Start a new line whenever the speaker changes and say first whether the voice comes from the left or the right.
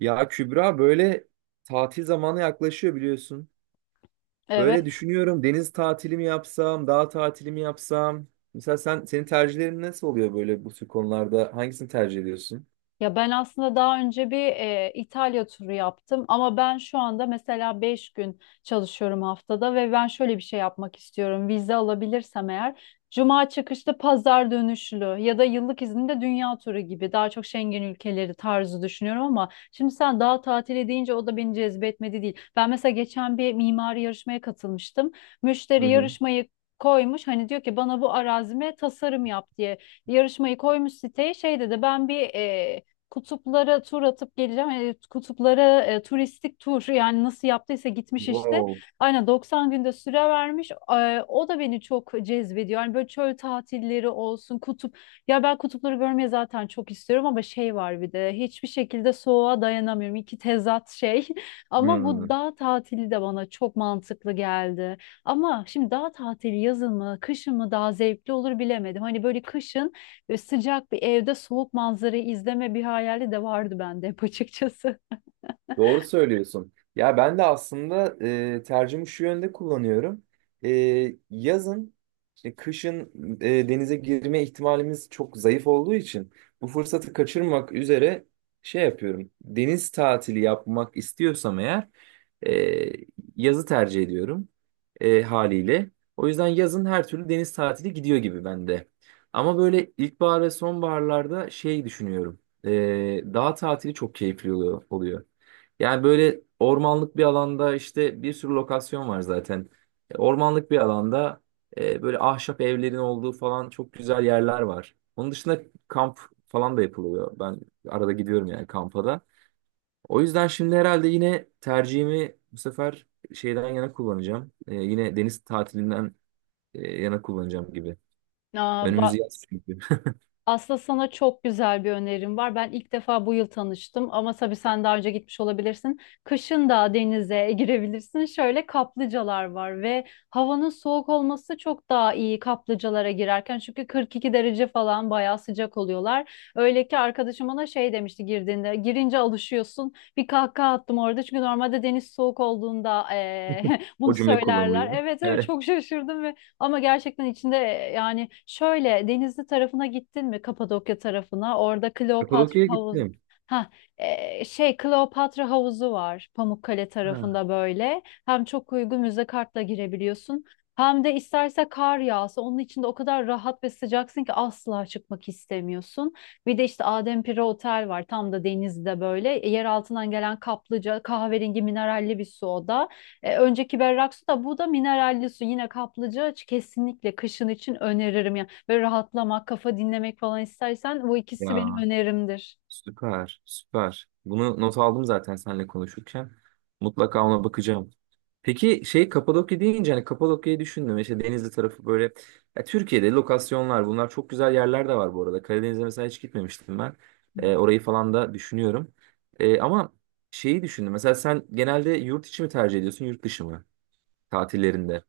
right: Ya Kübra böyle tatil zamanı yaklaşıyor biliyorsun. Böyle
left: Evet.
right: düşünüyorum, deniz tatili mi yapsam, dağ tatili mi yapsam? Mesela sen, senin tercihlerin nasıl oluyor böyle bu tür konularda? Hangisini tercih ediyorsun?
left: Ya ben aslında daha önce bir İtalya turu yaptım ama ben şu anda mesela 5 gün çalışıyorum haftada ve ben şöyle bir şey yapmak istiyorum. Vize alabilirsem eğer cuma çıkışlı, pazar dönüşlü ya da yıllık izinde dünya turu gibi daha çok Schengen ülkeleri tarzı düşünüyorum ama şimdi sen daha tatili deyince o da beni cezbetmedi değil. Ben mesela geçen bir mimari yarışmaya katılmıştım.
right: Hı
left: Müşteri
right: hı.
left: yarışmayı koymuş, hani diyor ki bana bu arazime tasarım yap diye. Yarışmayı koymuş siteye, şey dedi, ben bir kutuplara tur atıp geleceğim. Kutuplara turistik tur, yani nasıl yaptıysa gitmiş işte.
right: Wow.
left: Aynen 90 günde süre vermiş. O da beni çok cezbediyor. Yani böyle çöl tatilleri olsun, kutup. Ya ben kutupları görmeye zaten çok istiyorum ama şey var, bir de hiçbir şekilde soğuğa dayanamıyorum. İki tezat şey. Ama bu
right: Hmm.
left: dağ tatili de bana çok mantıklı geldi. Ama şimdi dağ tatili yazın mı, kışın mı daha zevkli olur bilemedim. Hani böyle kışın böyle sıcak bir evde soğuk manzarayı izleme bir hayali de vardı bende hep açıkçası.
right: Doğru söylüyorsun. Ya ben de aslında tercihimi şu yönde kullanıyorum. E, Yazın, işte kışın denize girme ihtimalimiz çok zayıf olduğu için bu fırsatı kaçırmak üzere şey yapıyorum. Deniz tatili yapmak istiyorsam eğer e, yazı tercih ediyorum, haliyle. O yüzden yazın her türlü deniz tatili gidiyor gibi bende. Ama böyle ilkbahar ve sonbaharlarda şey düşünüyorum. E, Dağ tatili çok keyifli oluyor. Yani böyle ormanlık bir alanda, işte bir sürü lokasyon var zaten. Ormanlık bir alanda böyle ahşap evlerin olduğu falan çok güzel yerler var. Onun dışında kamp falan da yapılıyor. Ben arada gidiyorum yani kampa da. O yüzden şimdi herhalde yine tercihimi bu sefer şeyden yana kullanacağım. Yine deniz tatilinden yana kullanacağım gibi.
left: Aa,
right: Önümüz
left: ba-
right: yaz çünkü.
left: Aslında sana çok güzel bir önerim var. Ben ilk defa bu yıl tanıştım ama tabii sen daha önce gitmiş olabilirsin. Kışın da denize girebilirsin. Şöyle kaplıcalar var ve havanın soğuk olması çok daha iyi kaplıcalara girerken. Çünkü 42 derece falan bayağı sıcak oluyorlar. Öyle ki arkadaşım ona şey demişti girdiğinde. Girince alışıyorsun. Bir kahkaha attım orada. Çünkü normalde deniz soğuk olduğunda bunu
right: O cümle
left: söylerler.
right: kullanılıyor.
left: Evet, evet,
right: Evet.
left: çok şaşırdım ve ama gerçekten içinde yani şöyle, Denizli tarafına gittin mi, Kapadokya tarafına? Orada Kleopatra
right: Kapadokya'ya
left: havuzu.
right: gittim.
left: Ha, şey, Kleopatra havuzu var Pamukkale
right: Ha.
left: tarafında böyle. Hem çok uygun, müze kartla girebiliyorsun. Hem de isterse kar yağsa onun içinde o kadar rahat ve sıcaksın ki asla çıkmak istemiyorsun. Bir de işte Adempire Otel var tam da denizde böyle. Yer altından gelen kaplıca, kahverengi mineralli bir su o da. Önceki berrak su, da bu da mineralli su. Yine kaplıca kesinlikle kışın için öneririm yani. Böyle rahatlamak, kafa dinlemek falan istersen bu ikisi benim
right: Ya,
left: önerimdir.
right: süper, süper. Bunu not aldım zaten seninle konuşurken. Mutlaka ona bakacağım. Peki şey, Kapadokya deyince hani Kapadokya'yı düşündüm. İşte Denizli tarafı böyle. Ya, Türkiye'de lokasyonlar, bunlar çok güzel yerler de var bu arada. Karadeniz'e mesela hiç gitmemiştim ben. Orayı falan da düşünüyorum. Ama şeyi düşündüm. Mesela sen genelde yurt içi mi tercih ediyorsun, yurt dışı mı? Tatillerinde.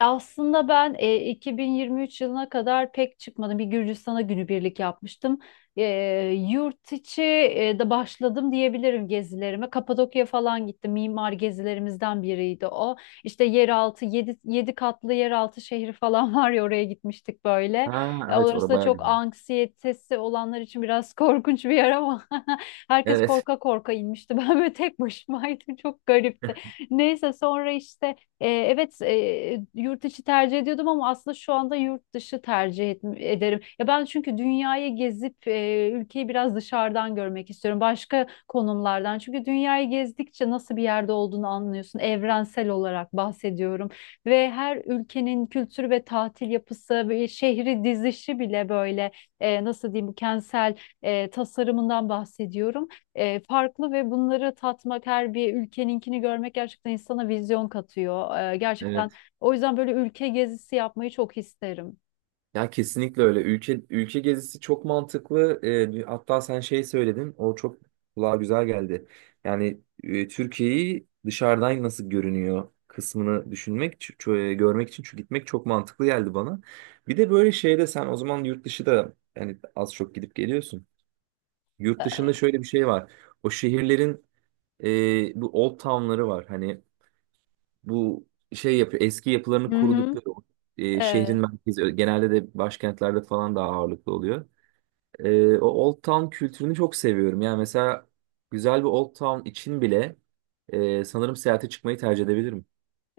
left: Aslında ben 2023 yılına kadar pek çıkmadım. Bir Gürcistan'a günübirlik yapmıştım. E, Yurt içi de başladım diyebilirim gezilerime. Kapadokya falan gittim. Mimar gezilerimizden biriydi o. İşte yeraltı, 7 katlı yeraltı şehri falan var ya, oraya gitmiştik böyle.
right: Ha evet,
left: Orası
right: orada
left: da
right: bayağı
left: çok,
right: güzel.
left: anksiyetesi olanlar için biraz korkunç bir yer ama herkes
right: Evet,
left: korka korka inmişti. Ben böyle tek başımaydım. Çok garipti. Neyse sonra işte evet, yurt içi tercih ediyordum ama aslında şu anda yurt dışı ederim. Ya ben, çünkü dünyayı gezip ülkeyi biraz dışarıdan görmek istiyorum. Başka konumlardan. Çünkü dünyayı gezdikçe nasıl bir yerde olduğunu anlıyorsun. Evrensel olarak bahsediyorum. Ve her ülkenin kültürü ve tatil yapısı ve şehri dizişi bile böyle nasıl diyeyim, kentsel tasarımından bahsediyorum, farklı. Ve bunları tatmak, her bir ülkeninkini görmek gerçekten insana vizyon katıyor. Gerçekten
right: evet.
left: o yüzden böyle ülke gezisi yapmayı çok isterim.
right: Ya kesinlikle öyle. Ülke ülke gezisi çok mantıklı. Hatta sen şey söyledin, o çok kulağa güzel geldi. Yani Türkiye'yi dışarıdan nasıl görünüyor kısmını düşünmek, görmek için çünkü gitmek çok mantıklı geldi bana. Bir de böyle şeyde, sen o zaman yurt dışı da yani az çok gidip geliyorsun. Yurt
left: E,
right: dışında şöyle bir şey var. O şehirlerin bu old town'ları var. Hani bu şey yapıyor, eski yapılarını
left: Hı hı.
right: korudukları o, şehrin
left: Evet,
right: merkezi, genelde de başkentlerde falan daha ağırlıklı oluyor. O Old Town kültürünü çok seviyorum. Yani mesela güzel bir Old Town için bile sanırım seyahate çıkmayı tercih edebilirim.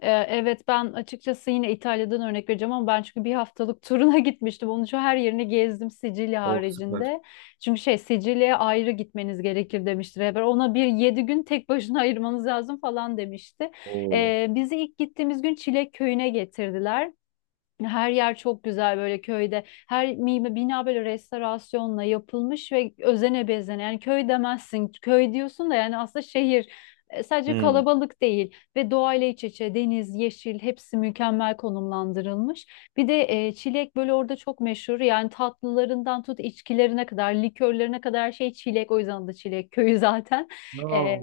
left: evet, ben açıkçası yine İtalya'dan örnek vereceğim ama ben çünkü bir haftalık turuna gitmiştim. Onun için her yerini gezdim, Sicilya
right: O süper.
left: haricinde. Çünkü şey, Sicilya'ya ayrı gitmeniz gerekir demişti rehber. Ona bir 7 gün tek başına ayırmanız lazım falan demişti.
right: Oo.
left: Bizi ilk gittiğimiz gün Çilek Köyü'ne getirdiler. Her yer çok güzel böyle köyde. Her mime bina böyle restorasyonla yapılmış ve özene bezene. Yani köy demezsin. Köy diyorsun da yani aslında şehir. Sadece
right: Hmm.
left: kalabalık değil ve doğayla iç içe, deniz, yeşil, hepsi mükemmel konumlandırılmış. Bir de çilek böyle orada çok meşhur. Yani tatlılarından tut, içkilerine kadar, likörlerine kadar her şey çilek. O yüzden adı Çilek Köyü zaten. E,
right: Aa,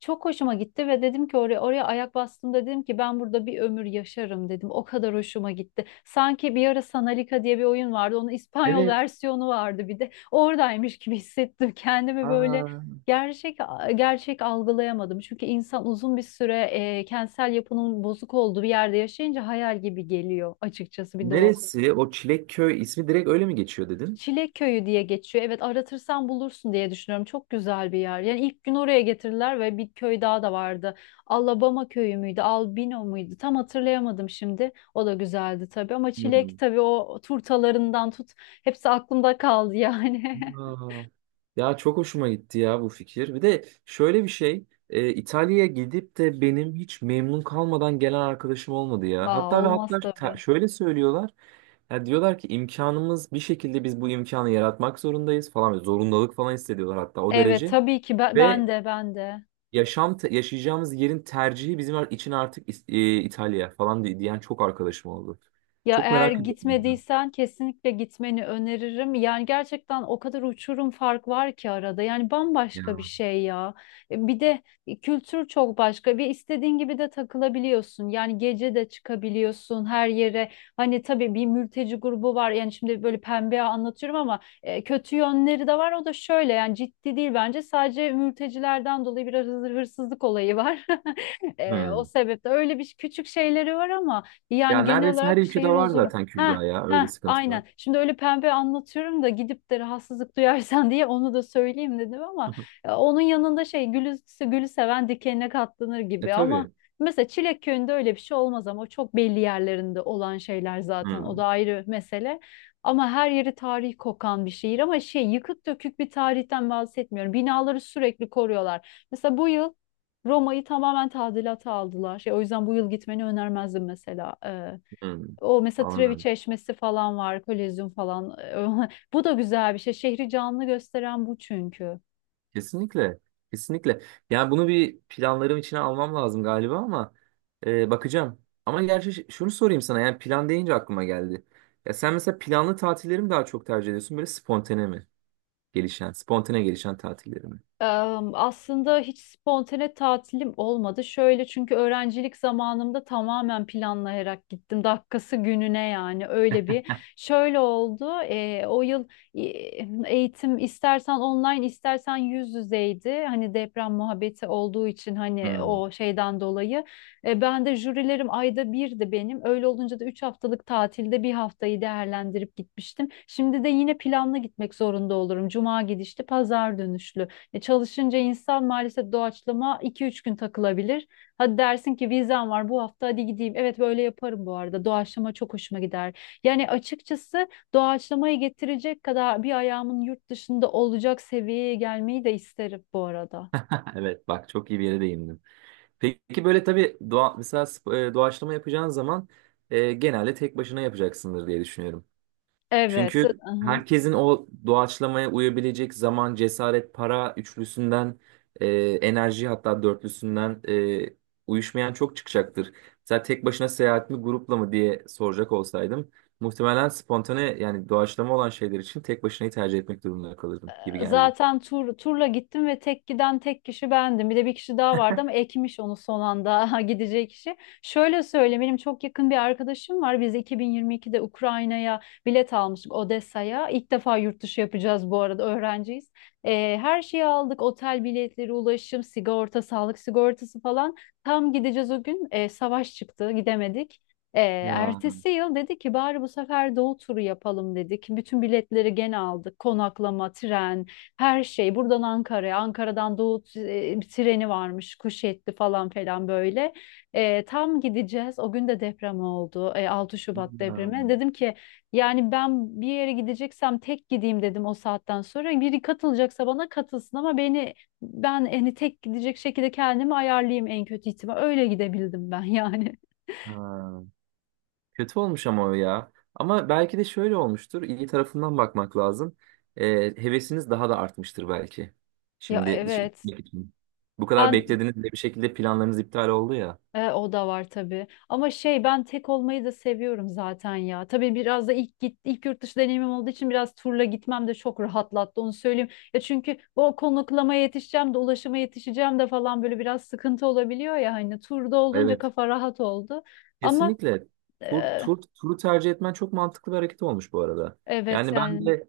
left: Çok hoşuma gitti ve dedim ki oraya ayak bastığımda dedim ki ben burada bir ömür yaşarım dedim. O kadar hoşuma gitti. Sanki bir ara Sanalika diye bir oyun vardı. Onun İspanyol
right: evet.
left: versiyonu vardı bir de. Oradaymış gibi hissettim kendimi böyle,
right: Aa.
left: gerçek gerçek algılayamadım. Çünkü insan uzun bir süre kentsel yapının bozuk olduğu bir yerde yaşayınca hayal gibi geliyor açıkçası, bir de o.
right: Neresi? O Çilekköy ismi direkt öyle mi geçiyor dedin?
left: Çilek Köyü diye geçiyor. Evet aratırsan bulursun diye düşünüyorum. Çok güzel bir yer. Yani ilk gün oraya getirdiler ve bir köy daha da vardı. Alabama köyü müydü, Albino muydu? Tam hatırlayamadım şimdi. O da güzeldi tabii ama çilek,
right: Hmm.
left: tabii o turtalarından tut. Hepsi aklımda kaldı yani.
right: Aa, ya çok hoşuma gitti ya bu fikir. Bir de şöyle bir şey, İtalya'ya gidip de benim hiç memnun kalmadan gelen arkadaşım olmadı ya.
left: Aa,
right: Hatta ve
left: olmaz
right: hatta
left: tabii.
right: şöyle söylüyorlar. Ya diyorlar ki, imkanımız bir şekilde, biz bu imkanı yaratmak zorundayız falan. Zorundalık falan hissediyorlar hatta, o
left: Evet
right: derece.
left: tabii ki,
right: Ve
left: ben de, ben de.
right: yaşam yaşayacağımız yerin tercihi bizim için artık İtalya falan diyen çok arkadaşım oldu.
left: Ya
right: Çok
left: eğer
right: merak ediyorum bundan.
left: gitmediysen kesinlikle gitmeni öneririm. Yani gerçekten o kadar uçurum fark var ki arada. Yani bambaşka bir
right: Ya.
left: şey ya. Bir de kültür çok başka. Bir istediğin gibi de takılabiliyorsun. Yani gece de çıkabiliyorsun her yere. Hani tabii bir mülteci grubu var. Yani şimdi böyle pembe anlatıyorum ama kötü yönleri de var. O da şöyle, yani ciddi değil bence. Sadece mültecilerden dolayı biraz hırsızlık olayı var. O
right: Hmm.
left: sebeple öyle bir küçük şeyleri var ama
right: Ya
left: yani genel
right: neredeyse her
left: olarak
right: ülkede
left: şehir
right: var
left: huzurlu.
right: zaten
left: Ha
right: Kübra ya, öyle
left: ha,
right: sıkıntılar.
left: aynen. Şimdi öyle pembe anlatıyorum da gidip de rahatsızlık duyarsan diye onu da söyleyeyim dedim ama onun yanında şey, gülü seven dikenine katlanır
right: E
left: gibi. Ama
right: tabii.
left: mesela Çilek Köyü'nde öyle bir şey olmaz ama o çok belli yerlerinde olan şeyler zaten. O
right: Hmm,
left: da ayrı mesele. Ama her yeri tarihi kokan bir şehir ama şey, yıkık dökük bir tarihten bahsetmiyorum. Binaları sürekli koruyorlar. Mesela bu yıl Roma'yı tamamen tadilata aldılar. Şey, o yüzden bu yıl gitmeni önermezdim mesela.
right: hmm.
left: O mesela, Trevi
right: Anladım.
left: Çeşmesi falan var, Kolezyum falan. Bu da güzel bir şey. Şehri canlı gösteren bu çünkü.
right: Kesinlikle. Kesinlikle. Yani bunu bir planlarım içine almam lazım galiba ama bakacağım. Ama gerçi şunu sorayım sana, yani plan deyince aklıma geldi. Ya sen mesela planlı tatilleri mi daha çok tercih ediyorsun, böyle spontane mi? Gelişen, spontane gelişen tatilleri mi?
left: Aslında hiç spontane tatilim olmadı. Şöyle çünkü öğrencilik zamanımda tamamen planlayarak gittim. Dakikası gününe, yani öyle bir. Şöyle oldu. O yıl e, eğitim istersen online, istersen yüz yüzeydi. Hani deprem muhabbeti olduğu için, hani
right: Hmm.
left: o şeyden dolayı. Ben de jürilerim ayda birdi benim. Öyle olunca da 3 haftalık tatilde bir haftayı değerlendirip gitmiştim. Şimdi de yine planlı gitmek zorunda olurum. Cuma gidişli, pazar dönüşlü. Çalışınca insan maalesef doğaçlama 2-3 gün takılabilir. Hadi dersin ki, vizem var bu hafta hadi gideyim. Evet, böyle yaparım bu arada. Doğaçlama çok hoşuma gider. Yani açıkçası doğaçlamayı getirecek kadar bir ayağımın yurt dışında olacak seviyeye gelmeyi de isterim bu arada.
right: Evet bak, çok iyi bir yere değindim. Peki böyle tabii doğaçlama yapacağın zaman genelde tek başına yapacaksındır diye düşünüyorum.
left: Evet.
right: Çünkü herkesin o doğaçlamaya uyabilecek zaman, cesaret, para üçlüsünden, e, enerji hatta dörtlüsünden uyuşmayan çok çıkacaktır. Mesela tek başına seyahat mi, grupla mı diye soracak olsaydım, muhtemelen spontane yani doğaçlama olan şeyler için tek başınayı tercih etmek durumunda kalırdım gibi geldi.
left: Zaten turla gittim ve tek giden tek kişi bendim. Bir de bir kişi daha vardı ama ekmiş onu son anda gideceği kişi. Şöyle söyleyeyim, benim çok yakın bir arkadaşım var. Biz 2022'de Ukrayna'ya bilet almıştık Odessa'ya. İlk defa yurt dışı yapacağız bu arada, öğrenciyiz. Her şeyi aldık. Otel biletleri, ulaşım, sigorta, sağlık sigortası falan. Tam gideceğiz o gün. Savaş çıktı, gidemedik. Ee,
right: Ya.
left: Ertesi yıl dedi ki bari bu sefer doğu turu yapalım dedik. Bütün biletleri gene aldık. Konaklama, tren, her şey. Buradan Ankara'ya, Ankara'dan doğu treni varmış. Kuşetli falan falan böyle. Tam gideceğiz. O gün de deprem oldu. 6 Şubat
right: Ha.
left: depremi. Dedim ki yani ben bir yere gideceksem tek gideyim dedim o saatten sonra. Biri katılacaksa bana katılsın ama ben hani tek gidecek şekilde kendimi ayarlayayım, en kötü ihtimal. Öyle gidebildim ben yani.
right: Ha. Kötü olmuş ama o ya. Ama belki de şöyle olmuştur, İyi tarafından bakmak lazım. Ee, Hevesiniz daha da artmıştır belki.
left: Ya
right: Şimdi dışarı
left: evet.
right: gitmek için. Bu kadar
left: Ben
right: beklediniz ve bir şekilde planlarınız iptal oldu ya.
left: o da var tabii. Ama şey, ben tek olmayı da seviyorum zaten ya. Tabii biraz da ilk yurt dışı deneyimim olduğu için biraz turla gitmem de çok rahatlattı, onu söyleyeyim. Ya çünkü o, konaklamaya yetişeceğim de, ulaşıma yetişeceğim de falan böyle biraz sıkıntı olabiliyor ya, hani turda olunca
right: Evet.
left: kafa rahat oldu. Ama
right: Kesinlikle. Tur,
left: e,
right: tur, turu tercih etmen çok mantıklı bir hareket olmuş bu arada.
left: evet
right: Yani ben
left: yani.
right: de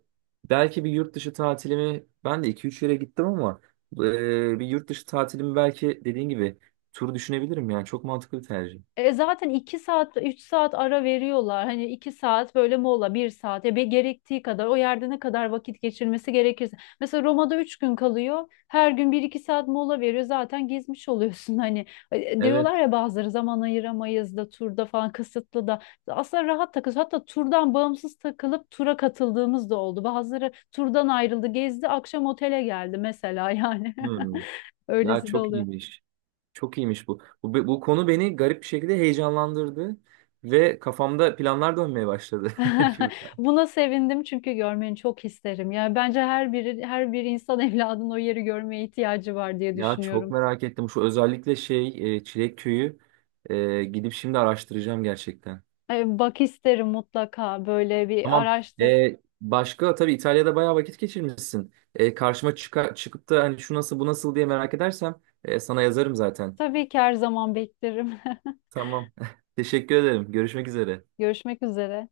right: belki bir yurt dışı tatilimi, ben de iki üç yere gittim ama bir yurt dışı tatilimi belki dediğin gibi tur düşünebilirim, yani çok mantıklı bir tercih.
left: E zaten 2 saat 3 saat ara veriyorlar. Hani 2 saat böyle mola, bir saat ya, bir gerektiği kadar, o yerde ne kadar vakit geçirmesi gerekirse. Mesela Roma'da 3 gün kalıyor. Her gün bir iki saat mola veriyor. Zaten gezmiş oluyorsun hani.
right: Evet.
left: Diyorlar ya bazıları, zaman ayıramayız da turda falan kısıtlı da. Aslında rahat takılıyoruz. Hatta turdan bağımsız takılıp tura katıldığımız da oldu. Bazıları turdan ayrıldı, gezdi, akşam otele geldi mesela yani.
right: Hmm. Ya
left: Öylesi de
right: çok
left: oluyor.
right: iyiymiş. Çok iyiymiş bu. Bu konu beni garip bir şekilde heyecanlandırdı ve kafamda planlar dönmeye başladı. Şimdi-
left: Buna sevindim çünkü görmeni çok isterim. Yani bence her bir insan evladının o yeri görmeye ihtiyacı var diye
right: Ya çok
left: düşünüyorum.
right: merak ettim. Şu özellikle şey, Çilek Köyü, gidip şimdi araştıracağım gerçekten.
left: Bak, isterim mutlaka, böyle bir
right: Tamam.
left: araştır.
right: Başka, tabii İtalya'da bayağı vakit geçirmişsin. E, karşıma çıkıp da hani şu nasıl bu nasıl diye merak edersem sana yazarım zaten.
left: Tabii ki her zaman beklerim.
right: Tamam. Teşekkür ederim. Görüşmek üzere.
left: Görüşmek üzere.